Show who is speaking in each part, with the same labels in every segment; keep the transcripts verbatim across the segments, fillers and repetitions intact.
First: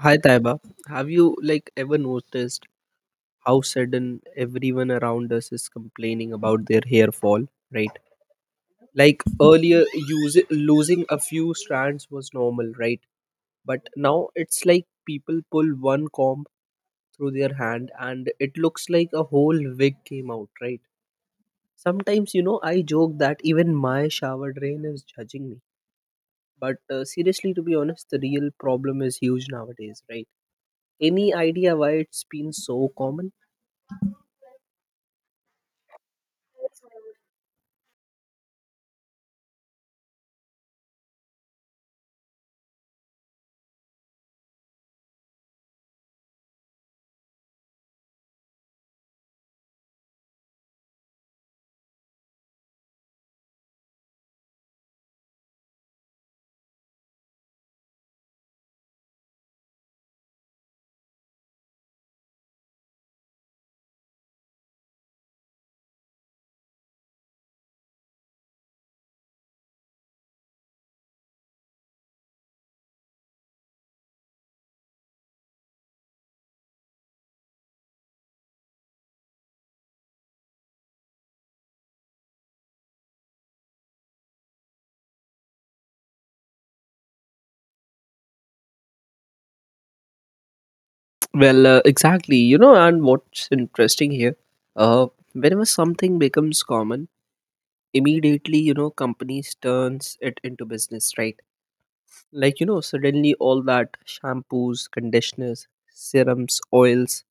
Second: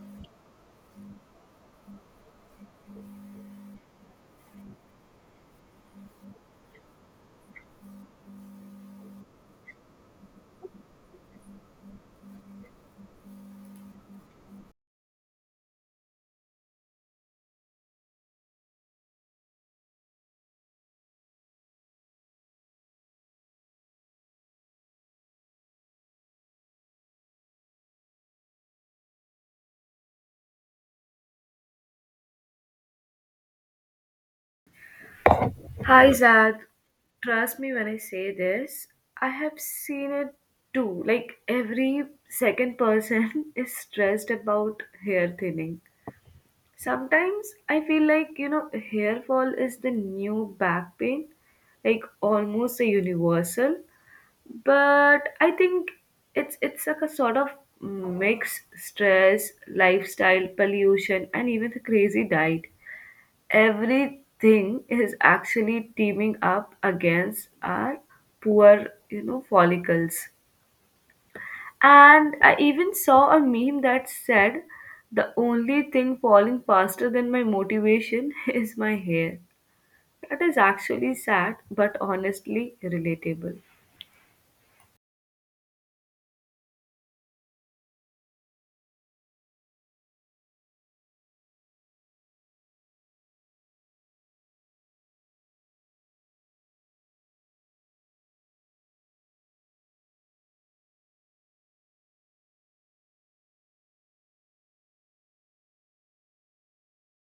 Speaker 1: Hi Taiba, have you like ever noticed how sudden everyone around us is complaining about their hair fall, right? Like earlier use losing a few strands was normal, right? But now it's like people pull one comb through their hand and it looks like a whole wig came out, right? Sometimes you know I joke that even my shower drain is judging me. But uh, seriously, to be honest, the real problem is huge nowadays, right? Any idea why it's been so common?
Speaker 2: Hi Zach, trust me when I say this. I have seen it too. Like every second person is stressed about hair thinning. Sometimes I feel like, you know, hair fall is the new back pain, like almost a universal. But I think it's it's like a sort of mix stress, lifestyle, pollution, and even the crazy diet everything is actually teaming up against our poor you know follicles. And I even saw a meme that said the only thing falling faster than my motivation is my hair. That is actually sad but honestly relatable.
Speaker 1: Well, uh, exactly. You know, and what's interesting here, uh, whenever something becomes common, immediately, you know, companies turns it into business, right? Like, you know, suddenly all that shampoos, conditioners, serums, oils,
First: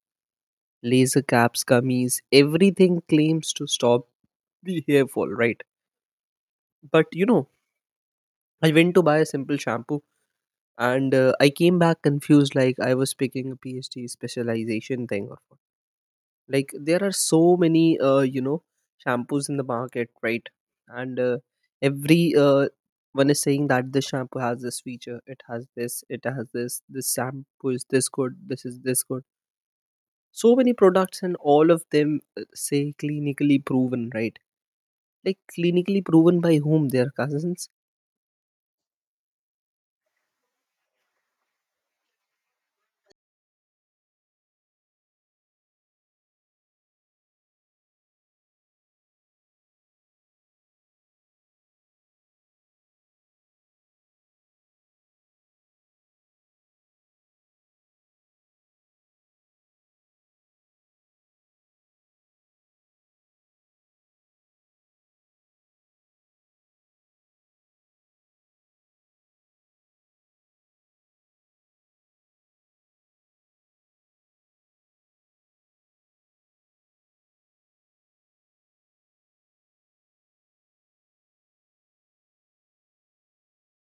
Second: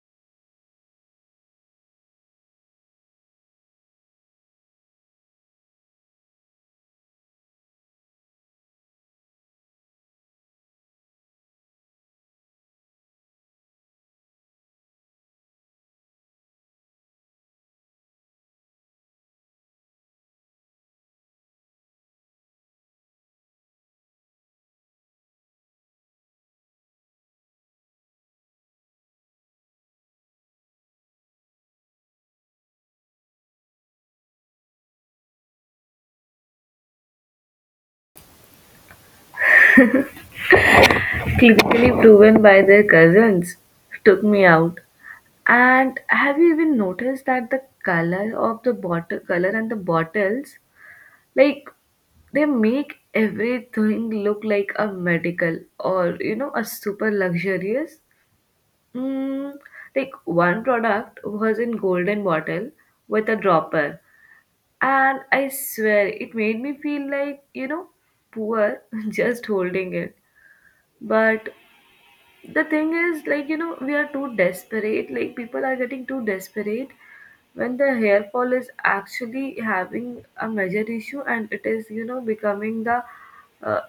Speaker 1: laser caps, gummies, everything claims to stop the hair fall, right? But, you know, I went to buy a simple shampoo, and uh, I came back confused, like I was picking a PhD specialization thing. Like there are so many uh, you know shampoos in the market, right? And uh, every uh, one is saying that this shampoo has this feature, it has this, it has this this shampoo is this good, this is this good. So many products, and all of them uh, say clinically proven, right? Like, clinically proven by whom? Their cousins?
Speaker 2: Clinically proven by their cousins took me out. And have you even noticed that the color of the bottle color and the bottles, like, they make everything look like a medical or you know a super luxurious, mm, like one product was in golden bottle with a dropper, and I swear it made me feel like, you know poor just holding it. But the thing is, like, you know we are too desperate. Like people are getting too desperate when the hair fall is actually having a major issue, and it is, you know becoming the uh,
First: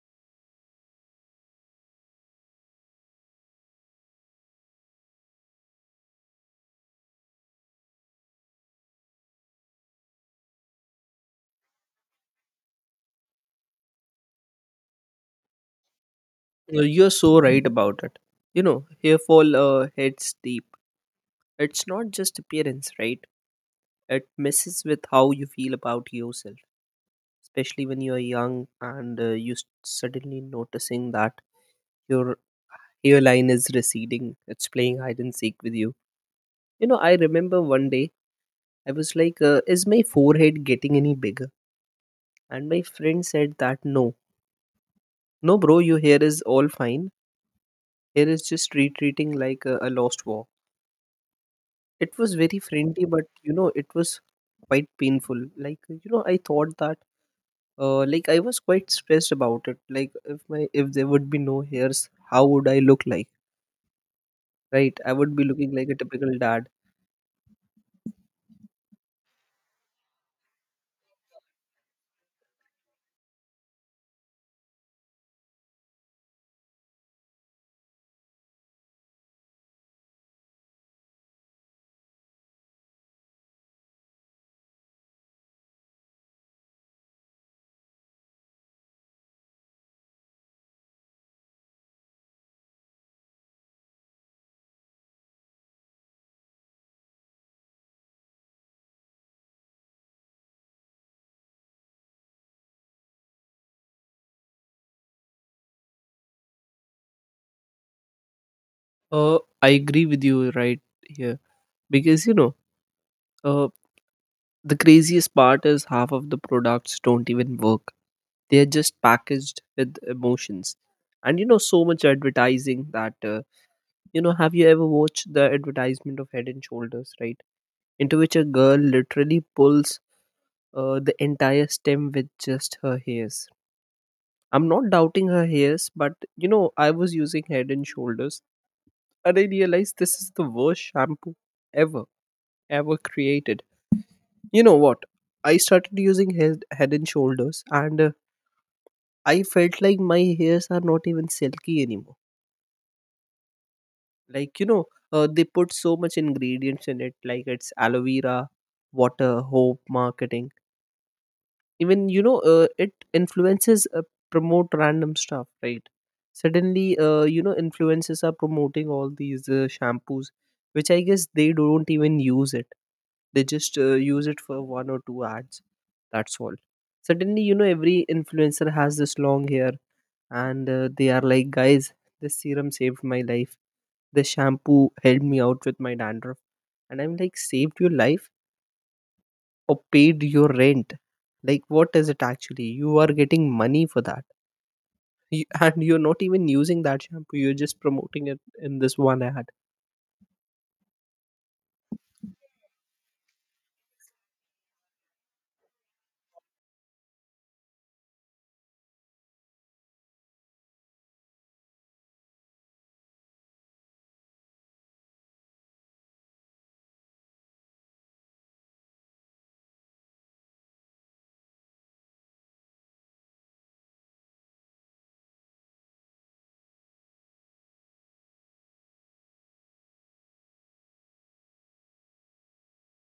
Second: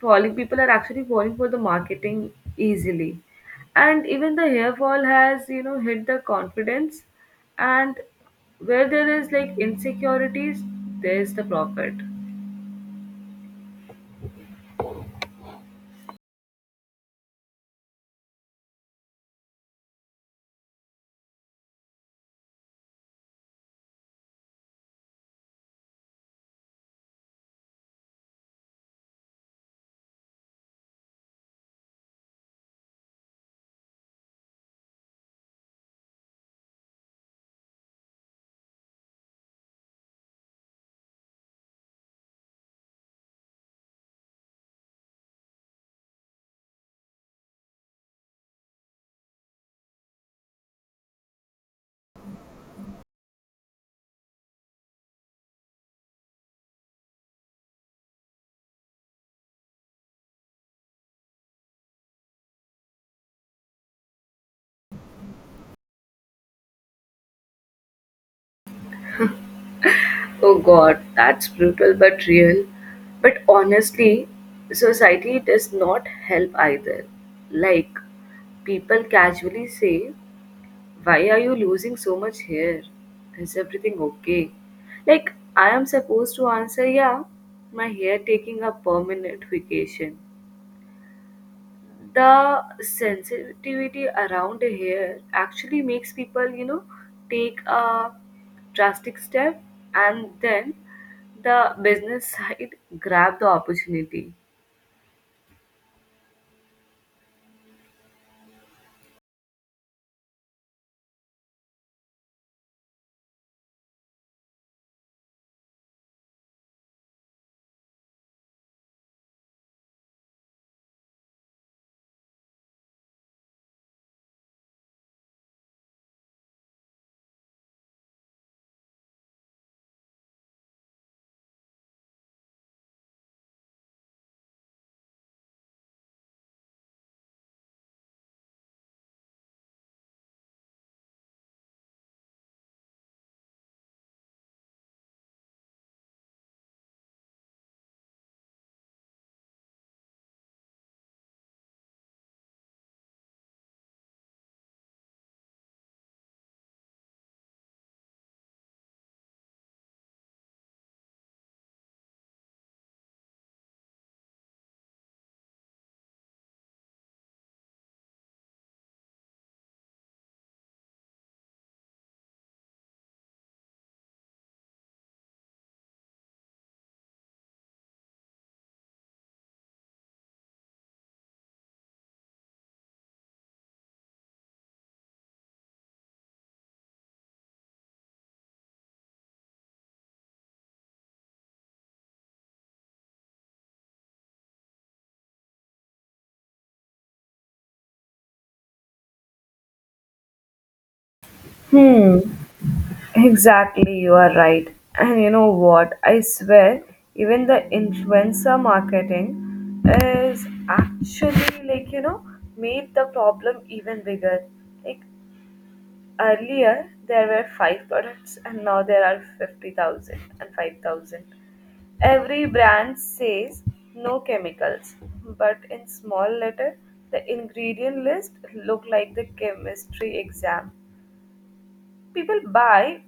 Speaker 2: falling, people are actually falling for the marketing easily. And even the hair fall has, you know hit the confidence, and where there is like insecurities, there is the profit.
Speaker 1: Uh, you're so right about it. You know, hair fall uh, heads deep. It's not just appearance, right? It messes with how you feel about yourself, especially when you are young and uh, you s- suddenly noticing that your hairline is receding, it's playing hide and seek with you. You know, I remember one day I was like, uh, is my forehead getting any bigger? And my friend said that, no, no bro, your hair is all fine. Hair is just retreating like a, a lost war. It was very friendly, but you know, it was quite painful. Like, you know, I thought that uh, like I was quite stressed about it. Like, if my if there would be no hairs, how would I look like? Right, I would be looking like a typical dad.
Speaker 2: Oh God, that's brutal but real. But honestly, society does not help either. Like, people casually say, "Why are you losing so much hair? Is everything okay?" Like, I am supposed to answer, "Yeah, my hair taking a permanent vacation." The sensitivity around here actually makes people, you know take a drastic step, and then the business side grab the opportunity.
Speaker 1: Uh, I agree with you right here, because you know, uh, the craziest part is half of the products don't even work. They are just packaged with emotions, and you know, so much advertising that uh, you know. Have you ever watched the advertisement of Head and Shoulders, right? Into which a girl literally pulls uh, the entire stem with just her hairs. I'm not doubting her hairs, but you know, I was using Head and Shoulders. And I realized this is the worst shampoo ever, ever created. You know what? I started using head, head and shoulders, and uh, I felt like my hairs are not even silky anymore. Like, you know, uh, they put so much ingredients in it, like it's aloe vera, water, hope, marketing. Even, you know, uh, it influences uh, promote random stuff, right? Suddenly, uh, you know, influencers are promoting all these uh, shampoos, which I guess they don't even use it. They just uh, use it for one or two ads, that's all. Suddenly, you know, every influencer has this long hair, and uh, they are like, guys, this serum saved my life, this shampoo helped me out with my dandruff. And I'm like, saved your life or paid your rent? Like, what is it? Actually, you are getting money for that. You, and you're not even using that shampoo, you're just promoting it in this one ad.
Speaker 2: Hmm, exactly, you are right. And you know where even uh, like, you know make problem even bigger. Like earlier there were five products and now there are fifty thousand and five thousand. Every brand says "no chemicals", but in small letter the ingredient list look like the chemistry exam. People buy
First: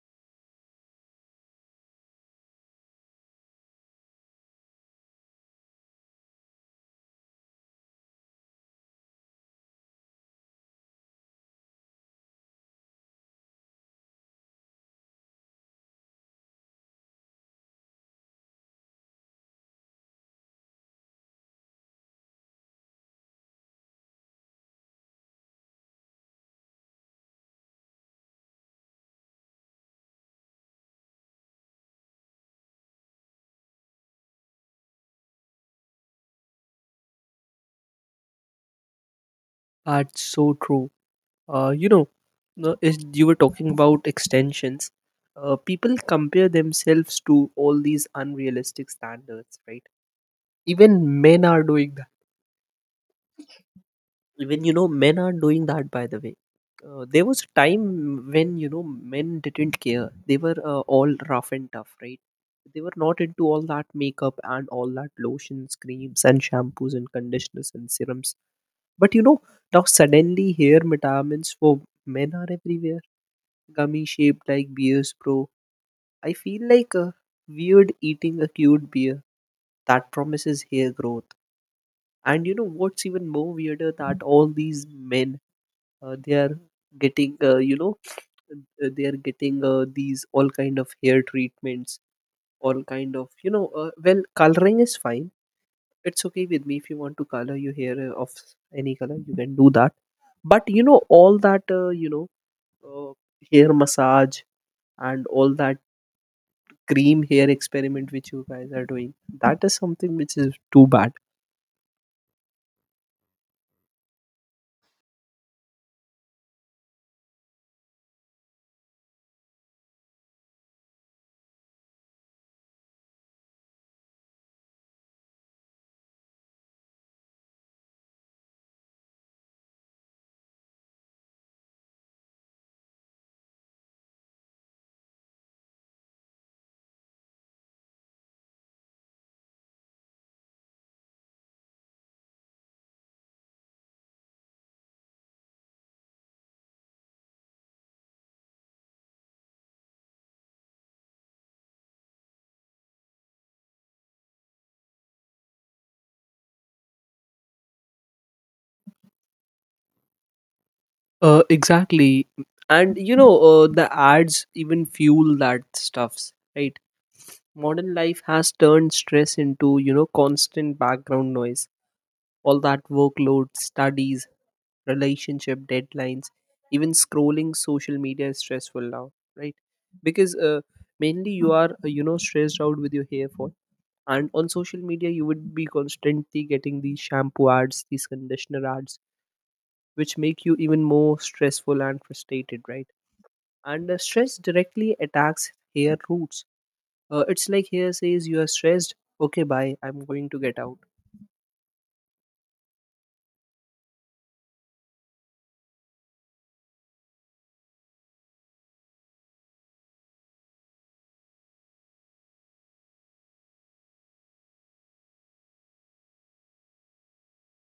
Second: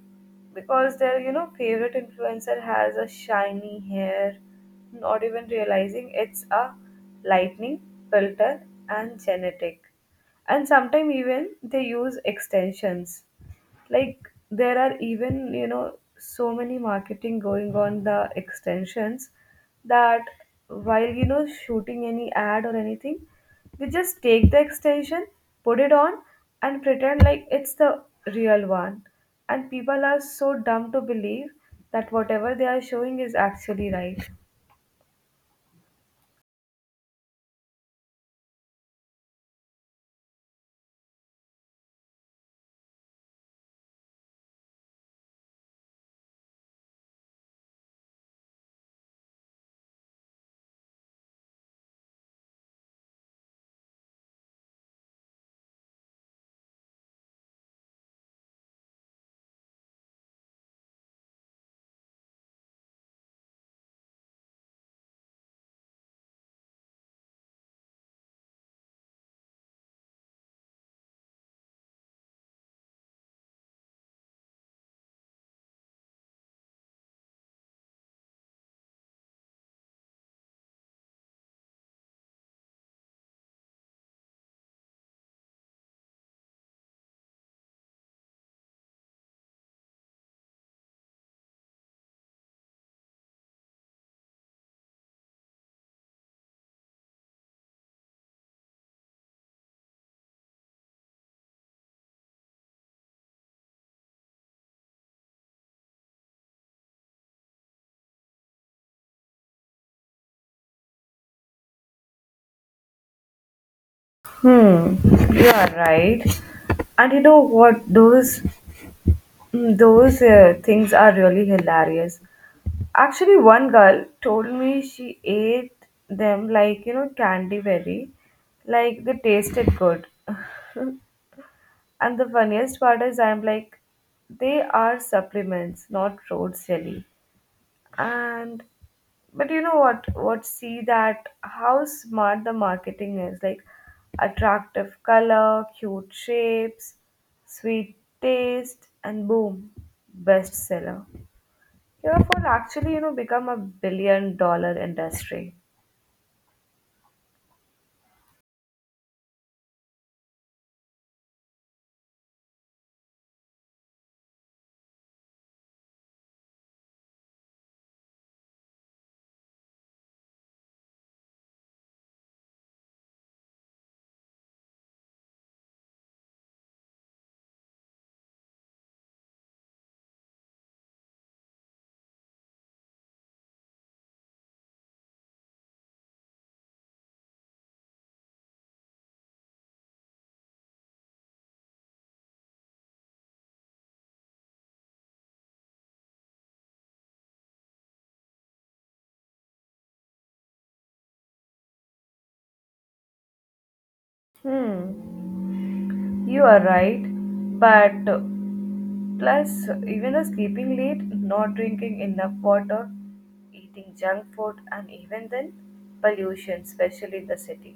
Speaker 2: because their, you know favorite influencer has a shiny hair, not even realizing it's a lightning filter and genetic. And sometimes even they use extensions. Like there are even, you know so many marketing going on the extensions that while, you know shooting any ad or anything, they just take the extension, put it on, and pretend like it's the real one, and people are so dumb to believe that whatever they are showing is actually right.
Speaker 1: That's so true. Uh, you know, no, is you were talking about extensions. Uh, people compare themselves to all these unrealistic standards, right? Even men are doing that. Even, you know, men are doing that. By the way, uh, there was a time when you know men didn't care. They were uh, all rough and tough, right? They were not into all that makeup and all that lotions, creams, and shampoos and conditioners and serums. But you know, now suddenly hair metamins for men are everywhere. Gummy shaped like beers, bro. I feel like a weird eating a cute beer that promises hair growth. And you know what's even more weirder, that all these men uh, they are getting uh, you know uh, they are getting uh, these all kind of hair treatments, all kind of you know uh, well, coloring is fine. It's okay with me if you want to color your hair uh, of any color, you can do that. But you know all that uh, you know uh, hair massage and all that cream hair experiment which you guys are doing, that is something which is too bad.
Speaker 2: Hmm, you are right. And you know what, those mm, those uh, things are really hilarious. Actually, one girl told me she ate them like, you know, candy berry. Like they tasted good. And the funniest part is, I'm like, they are supplements, not road jelly. And but you know what, what see that how smart the marketing is. Like attractive color, cute shapes, sweet taste, and boom, bestseller. Your food actually, you know, become a billion dollar industry.
Speaker 1: Uh, exactly. And you know uh, the ads even fuel that stuffs, right? Modern life has turned stress into you know constant background noise. All that workload, studies, relationship, deadlines, even scrolling social media is stressful now, right? Because uh, mainly you are uh, you know stressed out with your hair fall, and on social media you would be constantly getting these shampoo ads, these conditioner ads, which make you even more stressful and frustrated, right? And uh, stress directly attacks hair roots. Uh, it's like hair says, you are stressed, okay, bye, I'm going to get out.
Speaker 2: Hmm, you are right. But uh, plus, even the sleeping late, not drinking enough water, eating junk food, and even then, pollution, especially in the city.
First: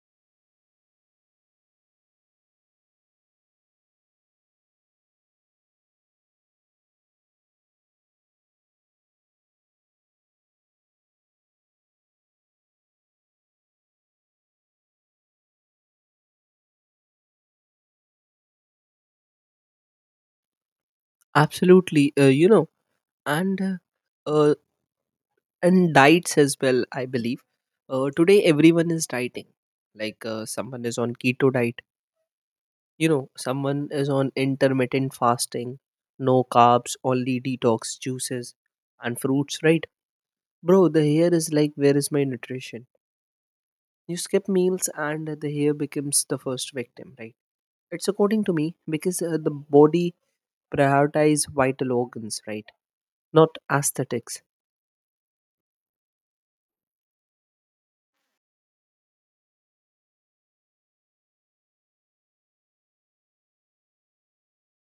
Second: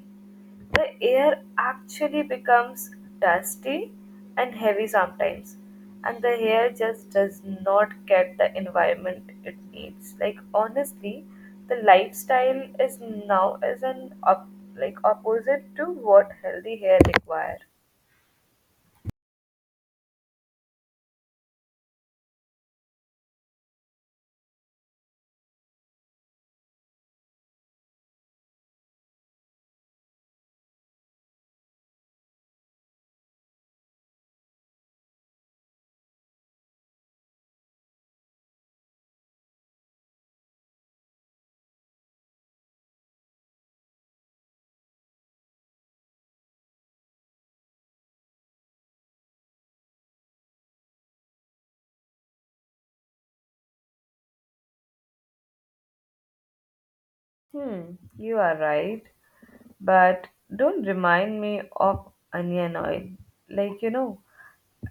Speaker 2: The air actually becomes dusty and heavy sometimes, and the air just does not get the environment it needs. Like honestly, the lifestyle is now is an up, like opposite to what healthy hair requires.
Speaker 1: Absolutely. Uh, you know, and uh, uh, and diets as well, I believe. Uh, today everyone is dieting, like uh, someone is on keto diet. You know, someone is on intermittent fasting, no carbs, only detox juices and fruits, right? Bro, the hair is like, where is my nutrition? You skip meals and the hair becomes the first victim, right? It's according to me, because uh, the body prioritize vital organs, right? Not aesthetics.
Speaker 2: Hmm, you are right, but don't remind me of onion oil. Like, you know,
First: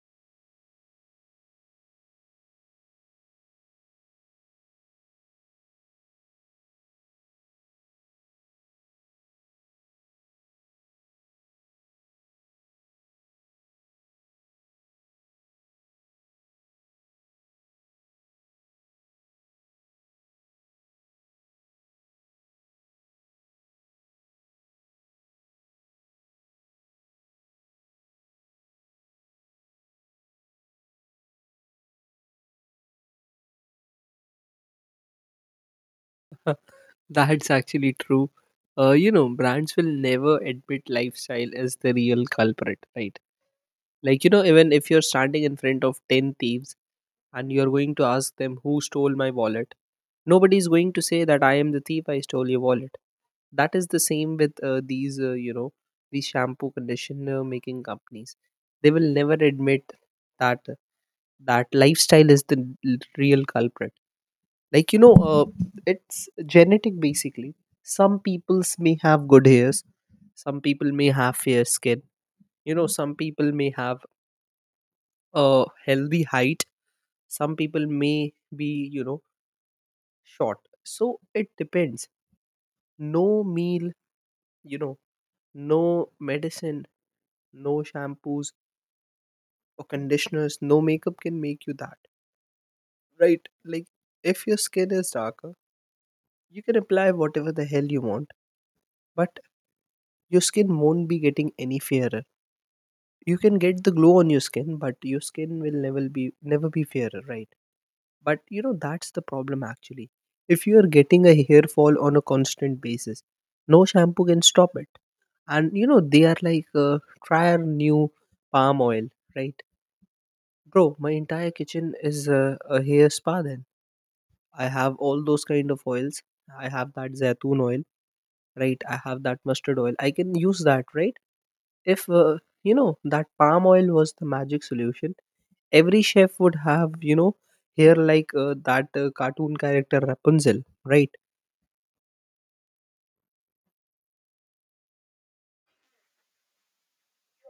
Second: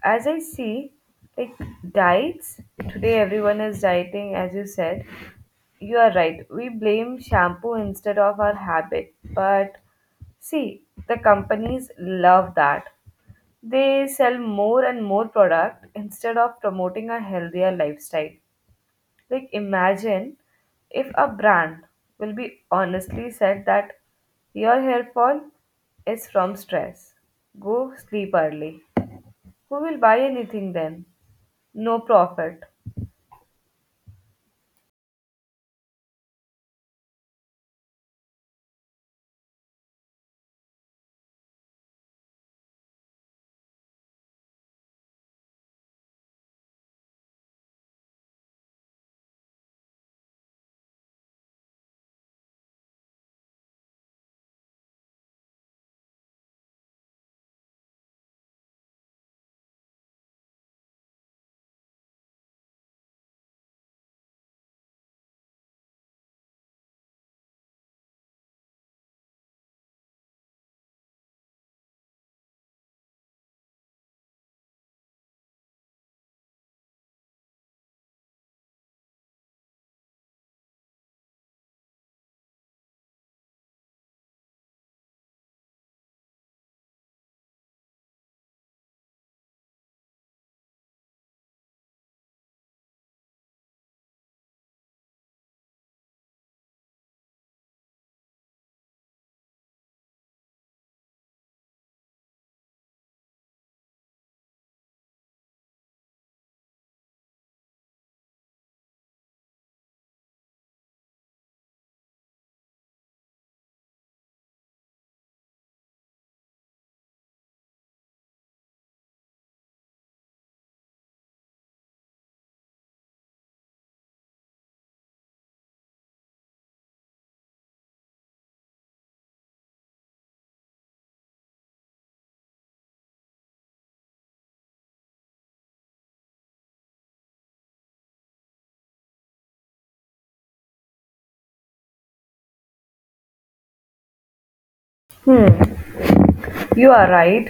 Speaker 2: as I see, like diets, today everyone is dieting, as you said. You are right, we blame shampoo instead of our habit. But see, the companies love that. They sell more and more product instead of promoting a healthier lifestyle. Like, imagine if a brand will be honestly said that your hair fall is from stress. Go sleep early. Who will buy anything then? No profit.
Speaker 1: That's actually true. Uh, you know, brands will never admit lifestyle as the real culprit, right? Like, you know, even if you're standing in front of ten thieves, and you're going to ask them who stole my wallet. Nobody is going to say that, I am the thief, I stole your wallet. That is the same with uh, these, uh, you know, these shampoo conditioner making companies. They will never admit that that lifestyle is the l- real culprit. Like you know, uh, it's genetic basically. Some peoples may have good hairs, some people may have fair skin. You know, some people may have a healthy height. Some people may be, you know, short. So it depends. No meal, you know, no medicine, no shampoos or conditioners, no makeup can make you that, right? Like, if your skin is darker, you can apply whatever the hell you want, but your skin won't be getting any fairer. You can get the glow on your skin, but your skin will never be never be fairer, right? But you know that's the problem, actually. If you are getting a hair fall on a constant basis, no shampoo can stop it. And you know they are like, uh, try our new palm oil, right? Bro, my entire kitchen is uh, a hair spa then. I have all those kind of oils, I have that zaitun oil, right? I have that mustard oil, I can use that, right? If uh, you know that palm oil was the magic solution, every chef would have, you know, hair like uh, that uh, cartoon character Rapunzel, right?
Speaker 2: You are right.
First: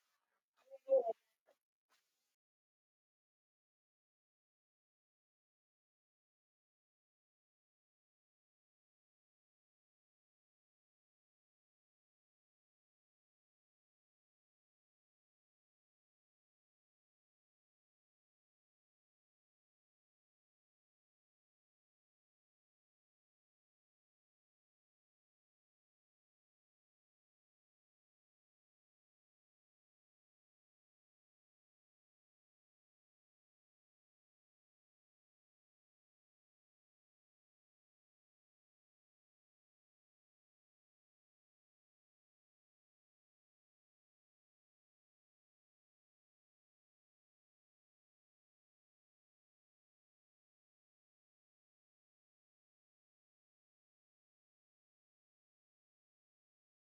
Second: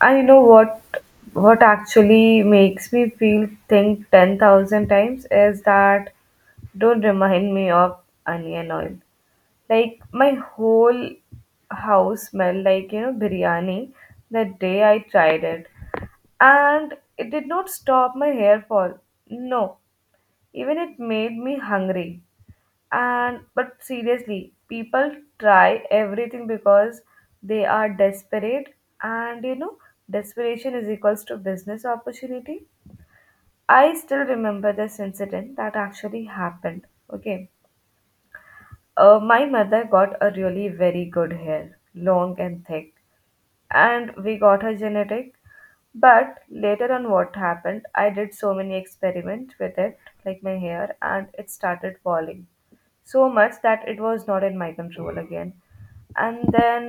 Speaker 2: And you know what, what actually makes me feel think ten thousand times is that don't remind me of onion oil. Like my whole house smelled like, you know, biryani the day I tried it. And it did not stop my hair fall. No, even it made me hungry. And but seriously, people try everything because they are desperate, and, you know, desperation is equals to business opportunity. I still remember this incident that actually happened. Okay. Uh, my mother got a really very good hair, long and thick, and we got her genetic. But later on, what happened? I did so many experiments with it, like my hair, and it started falling so much that it was not in my control again. And then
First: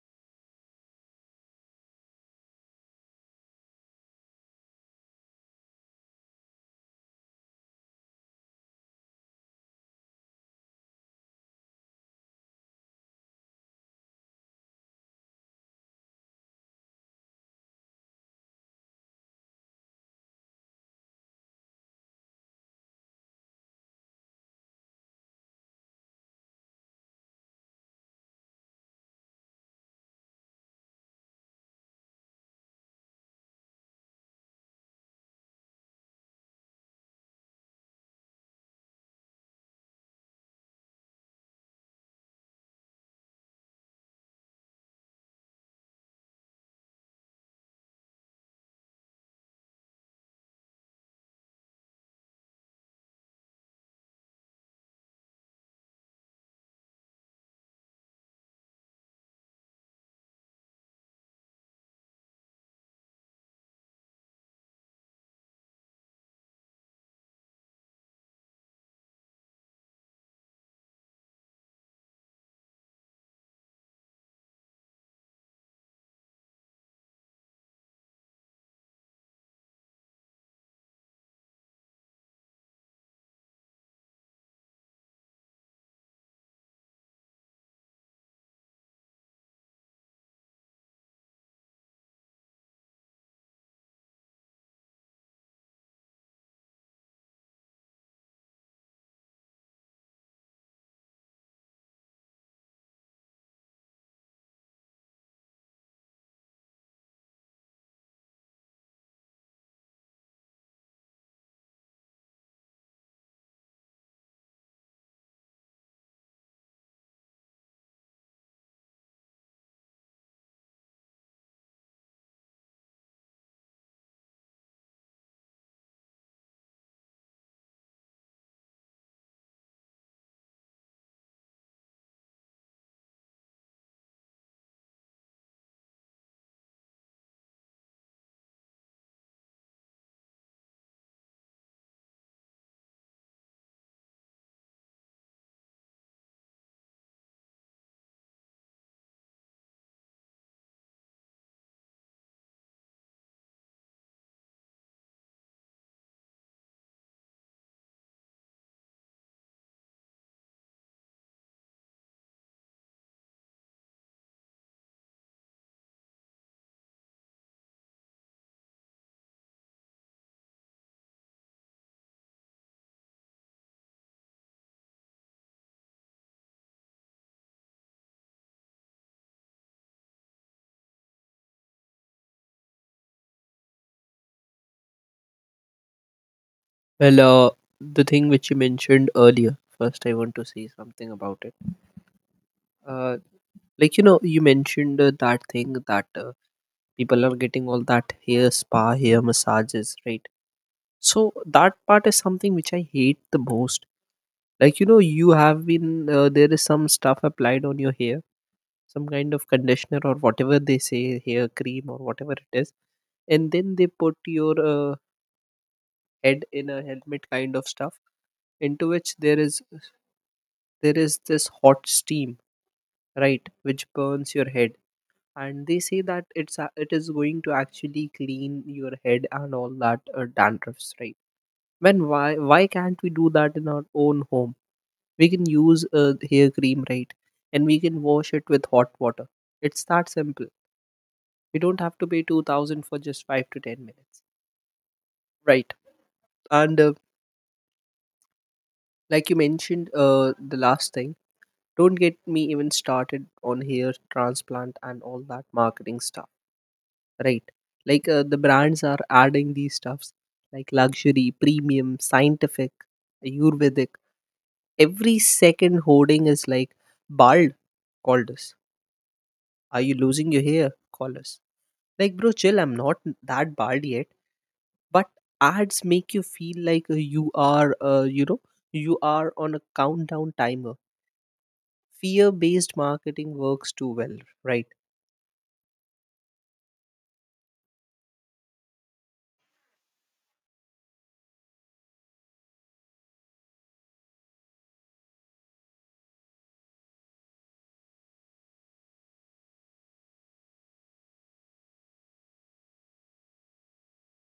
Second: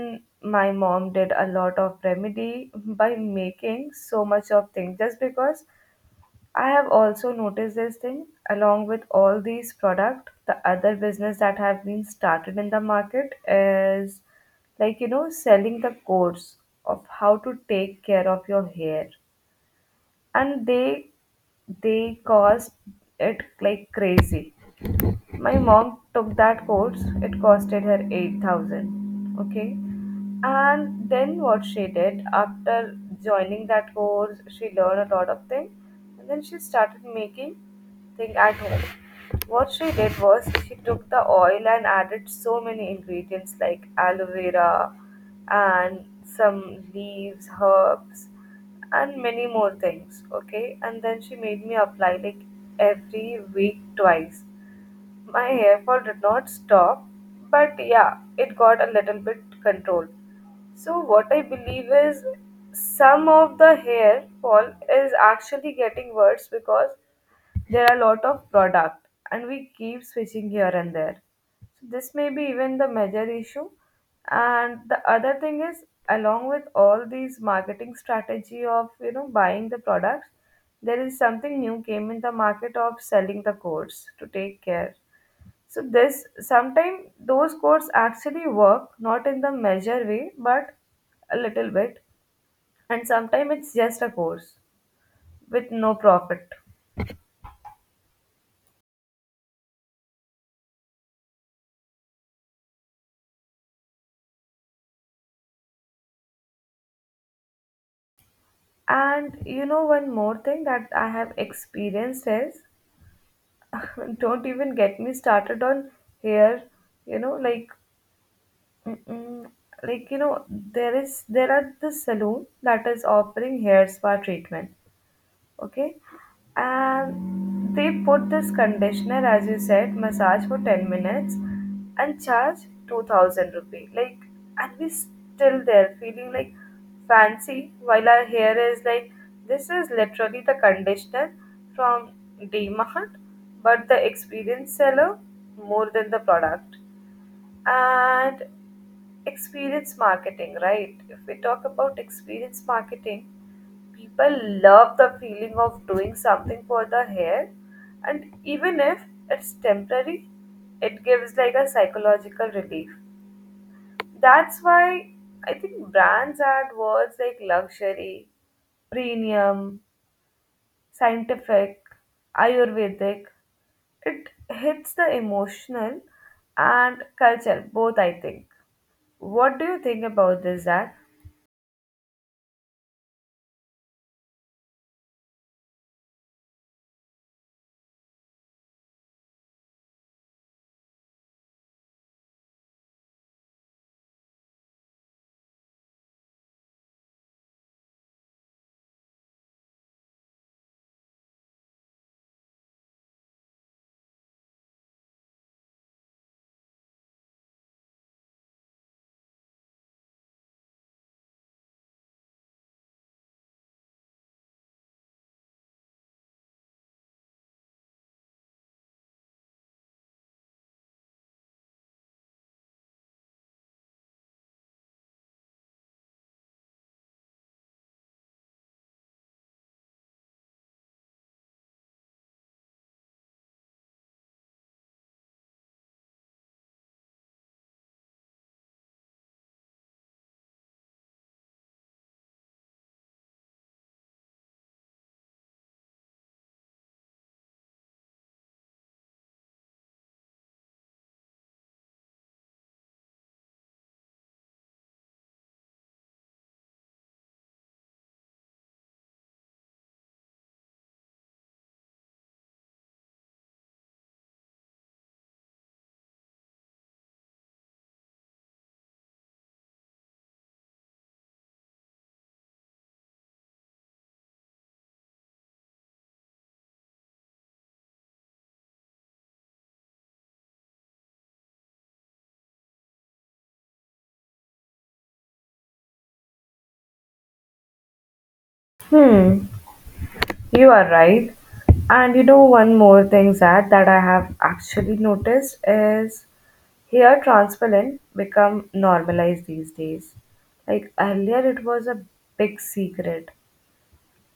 Speaker 2: my mom did a lot of remedy by making so much of things, just because I have also noticed this thing. Along with all these product, the other business that have been started in the market is like, you know selling the course of how to take care of your hair, and they they cost it like crazy. My mom took that course, it costed her eight thousand, okay? And then what she did after joining that course, she learned a lot of things. And then she started making thing at home. What she did was, she took the oil and added so many ingredients like aloe vera and some leaves herbs and many more things, okay? And then she made me apply like every week twice. My hair fall did not stop, but yeah, it got a little bit controlled. So, what I believe is some of the hair fall is actually getting worse because there are a lot of product and we keep switching here and there. So, this may be even the major issue. And the other thing is, along with all these marketing strategy of, you know buying the products, there is something new came in the market of selling the course to take care. So this sometimes those codes actually work, not in the measure way but a little bit, and sometimes it's just a course with no profit. And you know one more thing that I have experienced is don't even get me started on hair, you know like mm-mm, like you know there is there are the salon that is offering hair spa treatment, okay? And they put this conditioner, as you said, massage for ten minutes and charge two thousand rupee, like, and we still there feeling like fancy, while our hair is like, this is literally the conditioner from dmart. But the experienced seller more than the product, and experience marketing, right? If we talk about experience marketing, people love the feeling of doing something for the hair, and even if it's temporary, it gives like a psychological relief. That's why I think brands add words like luxury, premium, scientific, Ayurvedic. It hits the emotional and culture, both, I think. What do you think about this, Zach?
Speaker 1: Well, uh, the thing which you mentioned earlier, first I want to say something about it. uh, like, you know, you mentioned uh, that thing that uh, people are getting all that hair spa, hair massages, right? So that part is something which I hate the most. Like, you know, you have been uh, there is some stuff applied on your hair, some kind of conditioner or whatever they say, hair cream or whatever it is, and then they put your uh, head in a helmet kind of stuff, into which there is there is this hot steam, right, which burns your head. And they say that it's a- it is going to actually clean your head and all that uh, dandruffs, right? When, why why can't we do that in our own home? We can use a hair cream, right? And we can wash it with hot water. It's that simple. We don't have to pay two thousand for just five to ten minutes, right? And uh, like you mentioned uh, the last thing, don't get me even started on hair transplant and all that marketing stuff. Right. Like, uh, the brands are adding these stuffs like luxury, premium, scientific, Ayurvedic. Every second hoarding is like, bald. Call this. Are you losing your hair? Call us. Like, bro, chill. I'm not that bald yet. But ads make you feel like uh, you are, uh, you know, you are on a countdown timer. Fear-based marketing works too well, right?
Speaker 2: Hmm. You're right. And you know, one more thing, Zad, that I have actually noticed is hair transplant become normalized these days. Like earlier, it was a big secret.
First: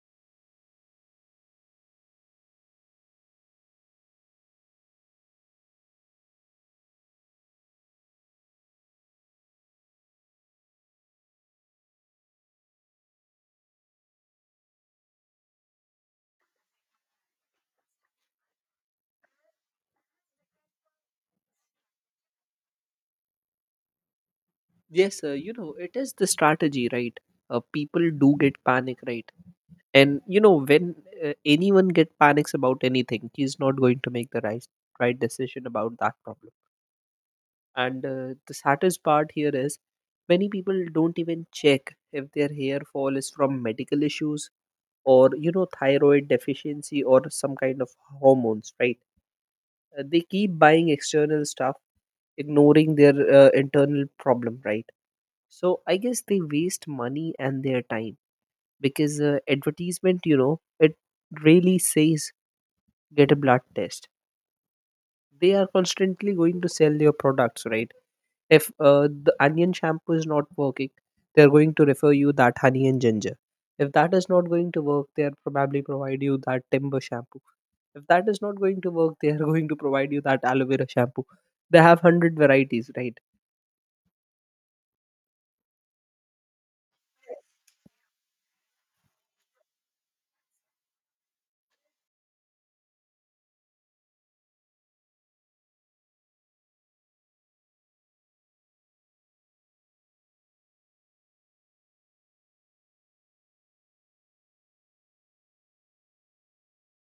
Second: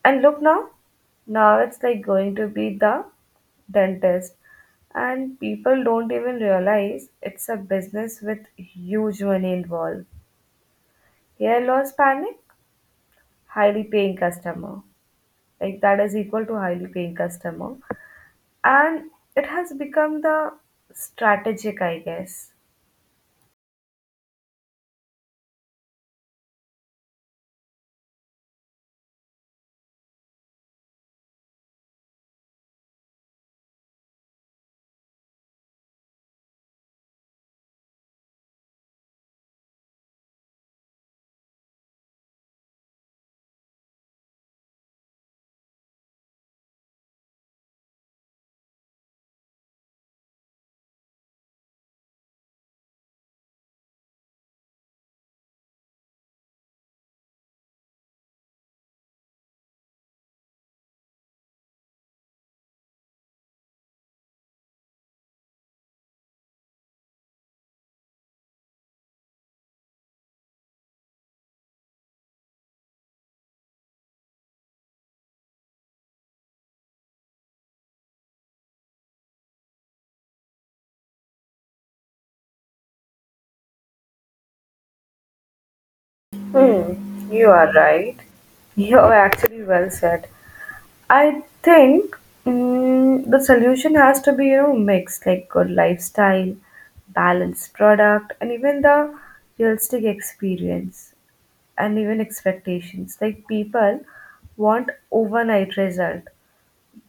Speaker 2: And look now, now it's like going to be the dentist. And people don't even realize it's a business with huge money involved. Hair loss panic, highly paying customer. Like that is equal to highly paying customer. And it has become the strategic, I guess.
Speaker 1: Yes, uh, you know, it is the strategy, right? Uh, people do get panic, right? and you know when uh, Anyone get panics about anything, he's not going to make the right right decision about that problem. And uh, The saddest part here is many people don't even check if their hair fall is from medical issues, or you know thyroid deficiency, or some kind of hormones, right? Uh, they keep buying external stuff, ignoring their uh, internal problem, right? So I guess they waste money and their time, because uh, advertisement, you know it really says get a blood test. They are constantly going to sell your products, right? If uh, the onion shampoo is not working, they are going to refer you that honey and ginger. If that is not going to work, they are probably provide you that timber shampoo. If that is not going to work, they are going to provide you that aloe vera shampoo. They have one hundred varieties, right?
Speaker 2: You are right. You are actually well said. I think, mm, the solution has to be, you know, mixed, like good lifestyle, balanced product, and even the realistic experience and even expectations. Like people want overnight result,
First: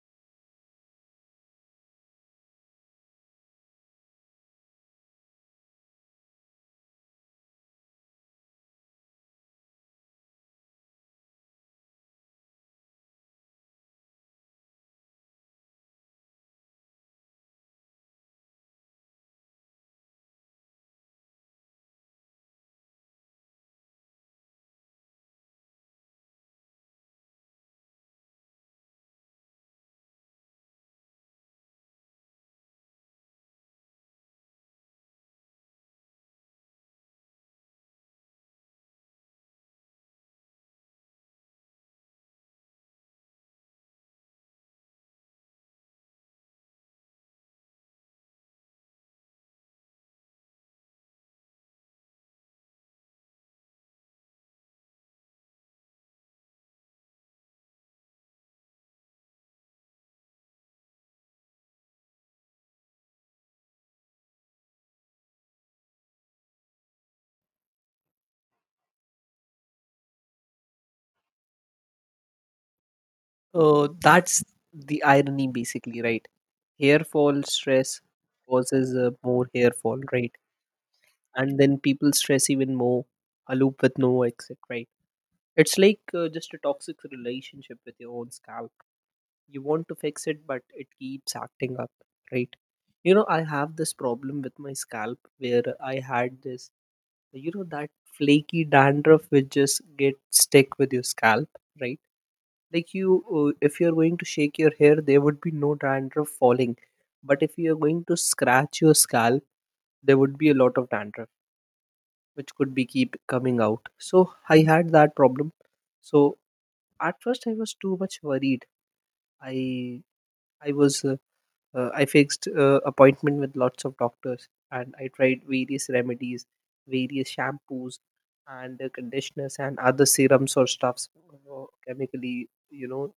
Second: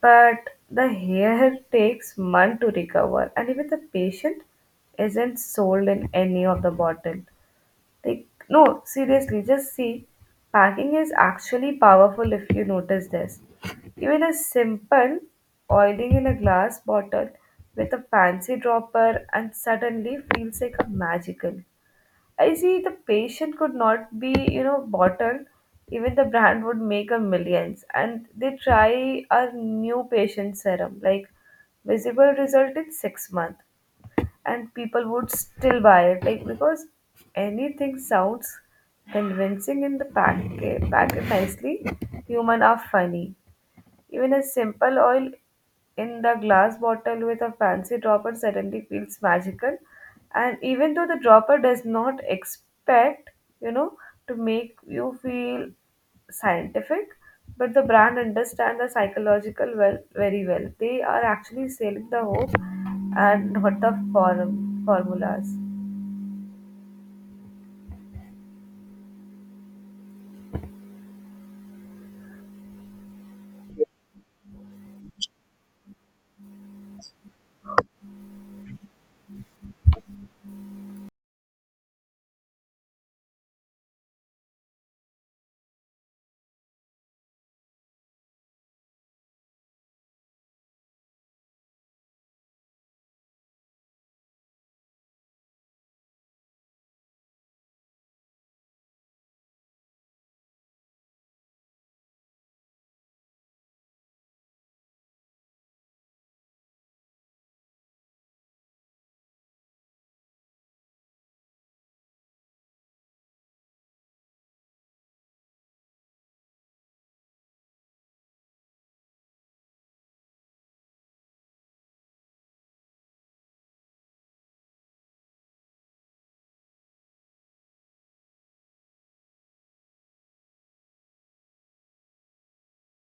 Speaker 2: but the hair takes month to recover, and even the patient isn't sold in any of the bottle. Like, no, seriously, just see. Packing is actually powerful if you notice this. Even a simple oiling in a glass bottle with a fancy dropper and suddenly feels like a magical. I see the patient could not be, you know, bottled. Even the brand would make a millions. And they try a new patient serum, like visible result in six months, and people would still buy it like, because anything sounds convincing in the pack- eh, packet nicely. Human are funny. Even a simple oil in the glass bottle with a fancy dropper suddenly feels magical. And even though the dropper does not expect, you know, to make you feel scientific, but the brand understand the psychological well very well. They are actually selling the hope and not the form formulas.
Speaker 1: uh, That's the irony, basically, right? Hair fall stress causes uh, more hair fall, right? And then people stress even more. A loop with no exit, right? It's like uh, just a toxic relationship with your own scalp. You want to fix it, but it keeps acting up, right? You know, I have this problem with my scalp where I had this, you know, that flaky dandruff which just get stick with your scalp, right? Like you, uh, if you're going to shake your hair, there would be no dandruff falling, but if you're going to scratch your scalp, there would be a lot of dandruff which could be keep coming out. So I had that problem. So at first, I was too much worried. I I was uh, uh, I fixed uh, appointment with lots of doctors, and I tried various remedies, various shampoos, and uh, conditioners, and other serums or stuffs, uh, chemically, you know,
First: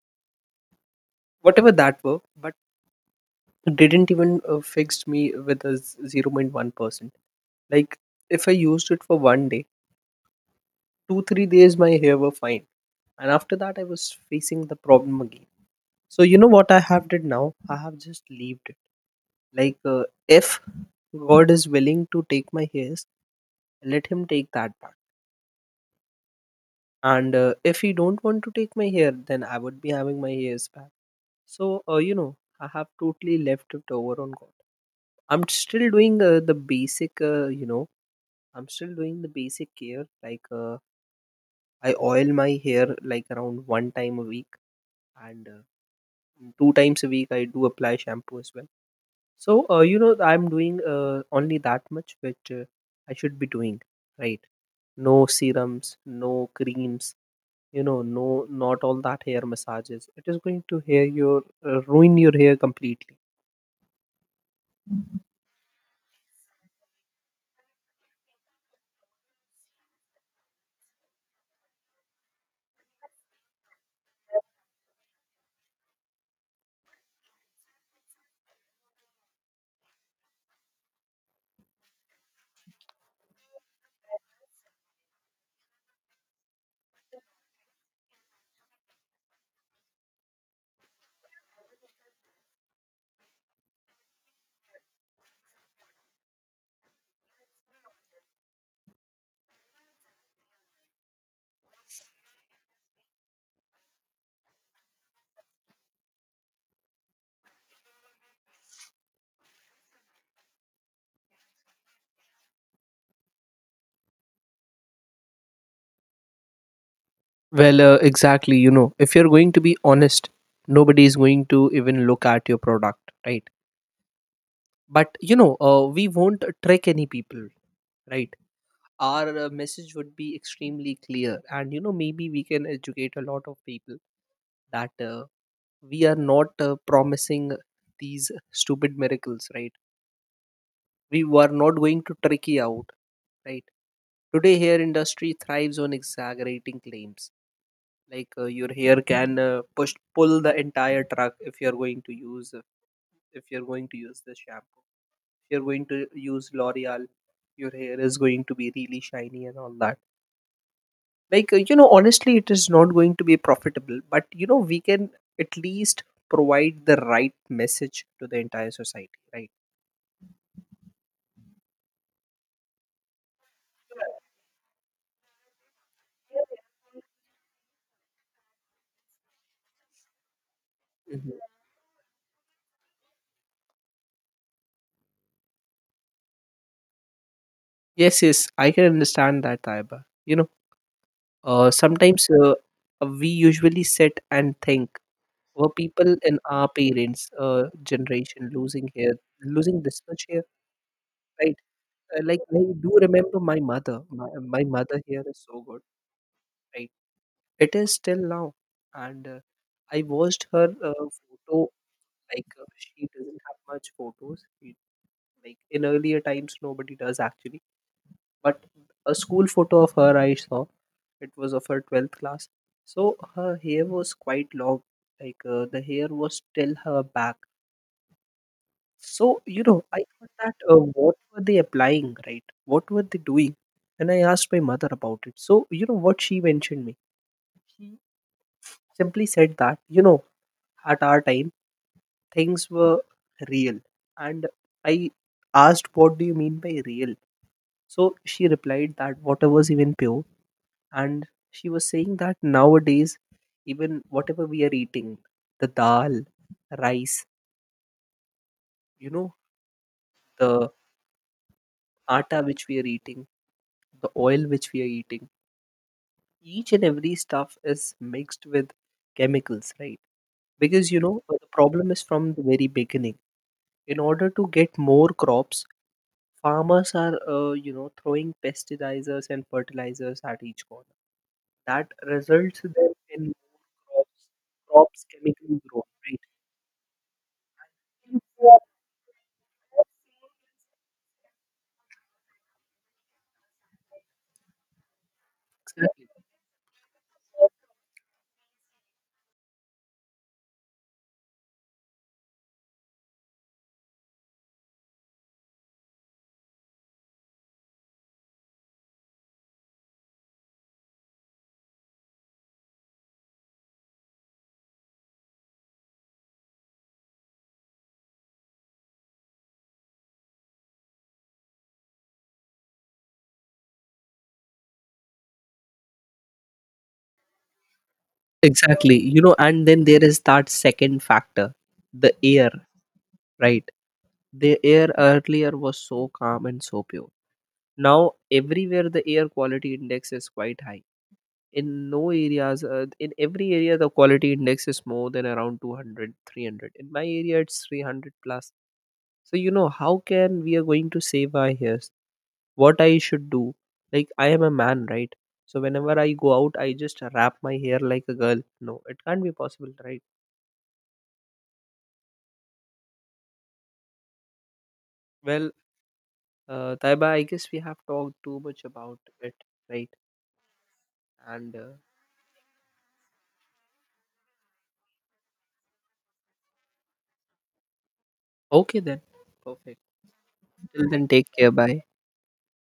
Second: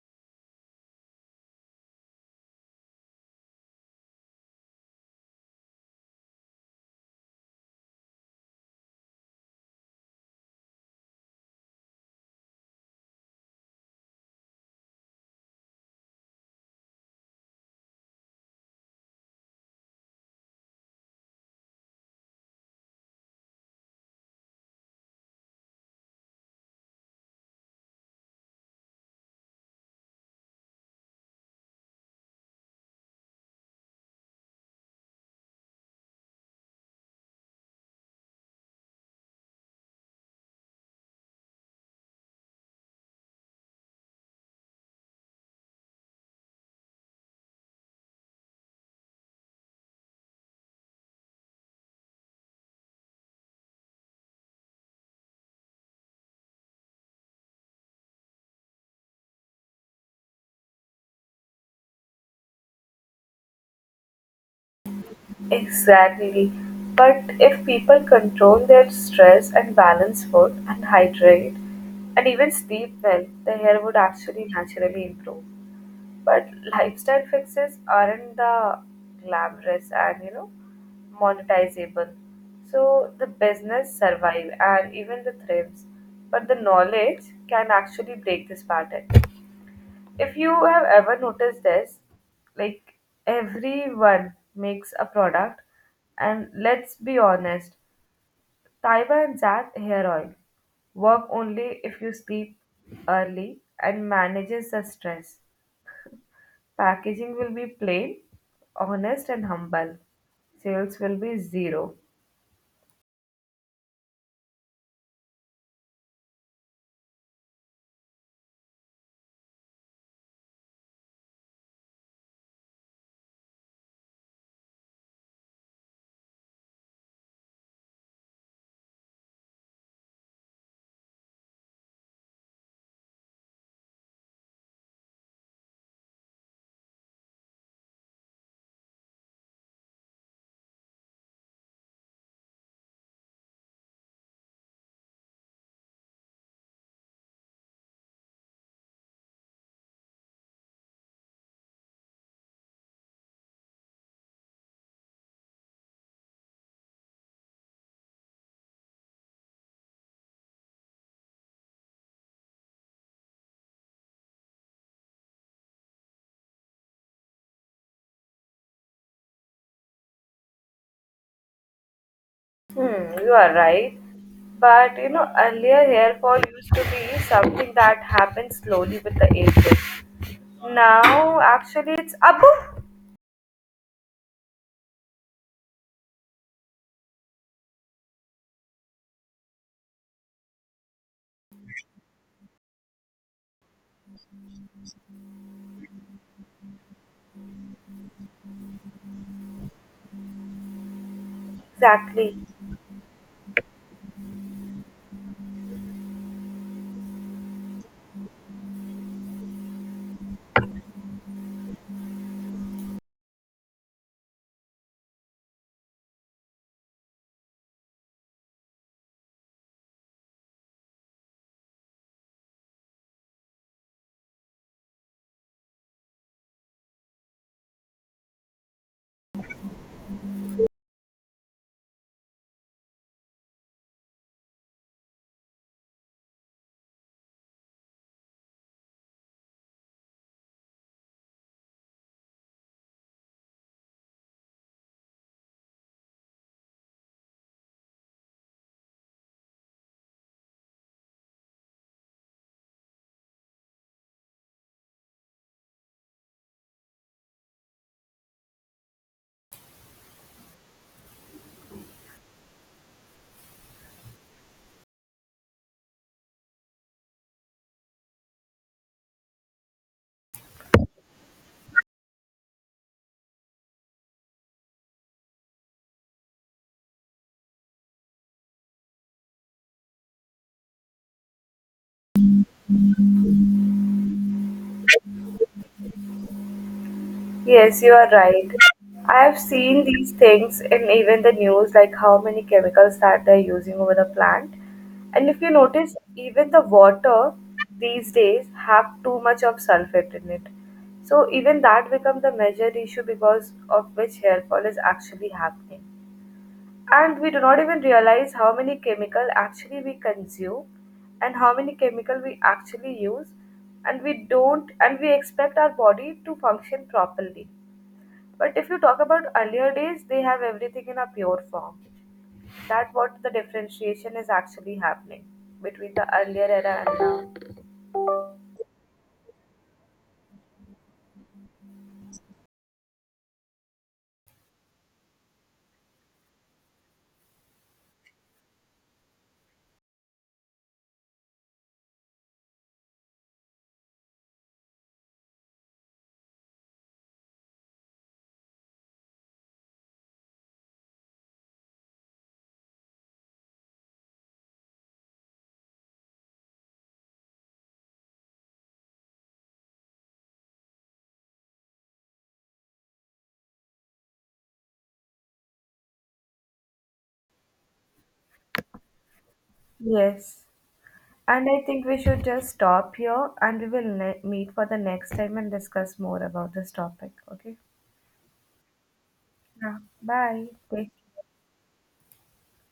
Speaker 1: whatever that were. But it didn't even uh, fixed me with a z- zero point one percent. Like if I used it for one day, two three days, my hair were fine, and after that, I was facing the problem again. So you know what I have did now? I have just leaved it. Like, uh, if God is willing to take my hairs, let Him take that part. And uh, If He don't want to take my hair, then I would be having my hairs back. So, uh, you know, I have totally left it over on God. I'm still doing uh, the basic, uh, you know, I'm still doing the basic care. Like, uh, I oil my hair like around one time a week, and uh, two times a week I do apply shampoo as well. So, uh, you know, I'm doing uh, only that much which uh, I should be doing, right? No serums, no creams, you know, no, not all that hair massages. It is going to hair your uh, ruin your hair completely.
Speaker 2: Exactly. But if people control their stress and balance food and hydrate and even sleep well, the hair would actually naturally improve. But lifestyle fixes aren't the glamorous and, you know monetizable. So the business survive and even the thrives. But the knowledge can actually break this pattern. If you have ever noticed this, like everyone makes a product, and let's be honest, Taiba and Zat hair oil work only if you sleep early and manages the stress. Packaging will be plain, honest, and humble. Sales will be zero.
Speaker 1: Well, uh, exactly. You know, if you're going to be honest, nobody is going to even look at your product, right? But you know, uh, we won't trick any people, right? Our uh, message would be extremely clear, and you know, maybe we can educate a lot of people that uh, we are not uh, promising these stupid miracles, right? We were not going to trick you out, right? Today hair industry thrives on exaggerating claims. Like uh, your hair can uh, push pull the entire truck if you're going to use uh, if you're going to use this shampoo. If you're going to use L'Oreal, your hair is going to be really shiny and all that. Like uh, you know, honestly, it is not going to be profitable, but you know, we can at least provide the right message to the entire society, right?
Speaker 2: Hmm, you are right. But you know, earlier hair fall used to be something that happened slowly with the ages.
Speaker 1: Mhm.
Speaker 2: Now, actually, it's a
Speaker 1: Yes, yes, I can understand that, Taiba. You know, uh, sometimes uh, uh, we usually sit and think, were people in our parents' uh, generation losing hair, losing this much hair, right? Uh,
Speaker 2: Exactly.
Speaker 1: like I do remember my mother. My, my mother hair is so good, right? It is still now, and uh, I watched her uh, photo. Like uh, she doesn't have much photos. She, like in earlier times, nobody does actually. But a school photo of her I saw. It was of her twelfth class. So her hair was quite long, like uh, the hair was till her back. So, you know, I thought that uh, what were they applying, right? What were they doing? And I asked my mother about it. So, you know what she mentioned me? She simply said that, you know, at our time, things were real. And I asked, what do you mean by real? So she replied that water was even pure, and she was saying that nowadays, even whatever we are eating, the dal, rice, you know, the atta which we are eating, the oil which we are eating, each and every stuff is mixed with chemicals, right? Because you know, uh, the problem is from the very beginning. In order to get more crops, farmers are uh, you know throwing pesticides and fertilizers at each corner. That results them in more crops, crops chemically grown,
Speaker 2: Yes, you are right.
Speaker 1: right?
Speaker 2: I have seen these things in even the news, like how many chemicals that they're using over the plant. And if you notice,
Speaker 1: Exactly.
Speaker 2: even the water these days have too much of sulfate in it. So even that becomes a major issue because of which hair fall is actually happening. And we do not even realize how many chemical actually we consume and how many chemical we actually use, and we don't, and we expect our body to function properly. But if you talk about earlier days, they have everything in a pure form. That what the differentiation is actually happening between the earlier era and now.
Speaker 1: Exactly. You know, and then there is that second factor, the air, right? The air earlier was so calm and so pure. Now, everywhere the air quality index is quite high. In no areas, uh, in every area, the quality index is more than around two hundred, three hundred. In my area, it's three hundred plus. So, you know, how can we are going to save our hair? What I should do. Like I am a man, right? So whenever I go out, I just wrap my hair like a girl. No, it can't be possible, right? Well, uh, Taiba, I guess we have talked too much about it, right?
Speaker 2: Yes. And
Speaker 1: And
Speaker 2: I
Speaker 1: uh,
Speaker 2: think we should just stop here, and we will ne- meet for the next time and discuss more about this topic. Okay.
Speaker 1: Okay then,
Speaker 2: Yeah.
Speaker 1: perfect.
Speaker 2: Bye.
Speaker 1: Till
Speaker 2: Take
Speaker 1: then, take care. Bye.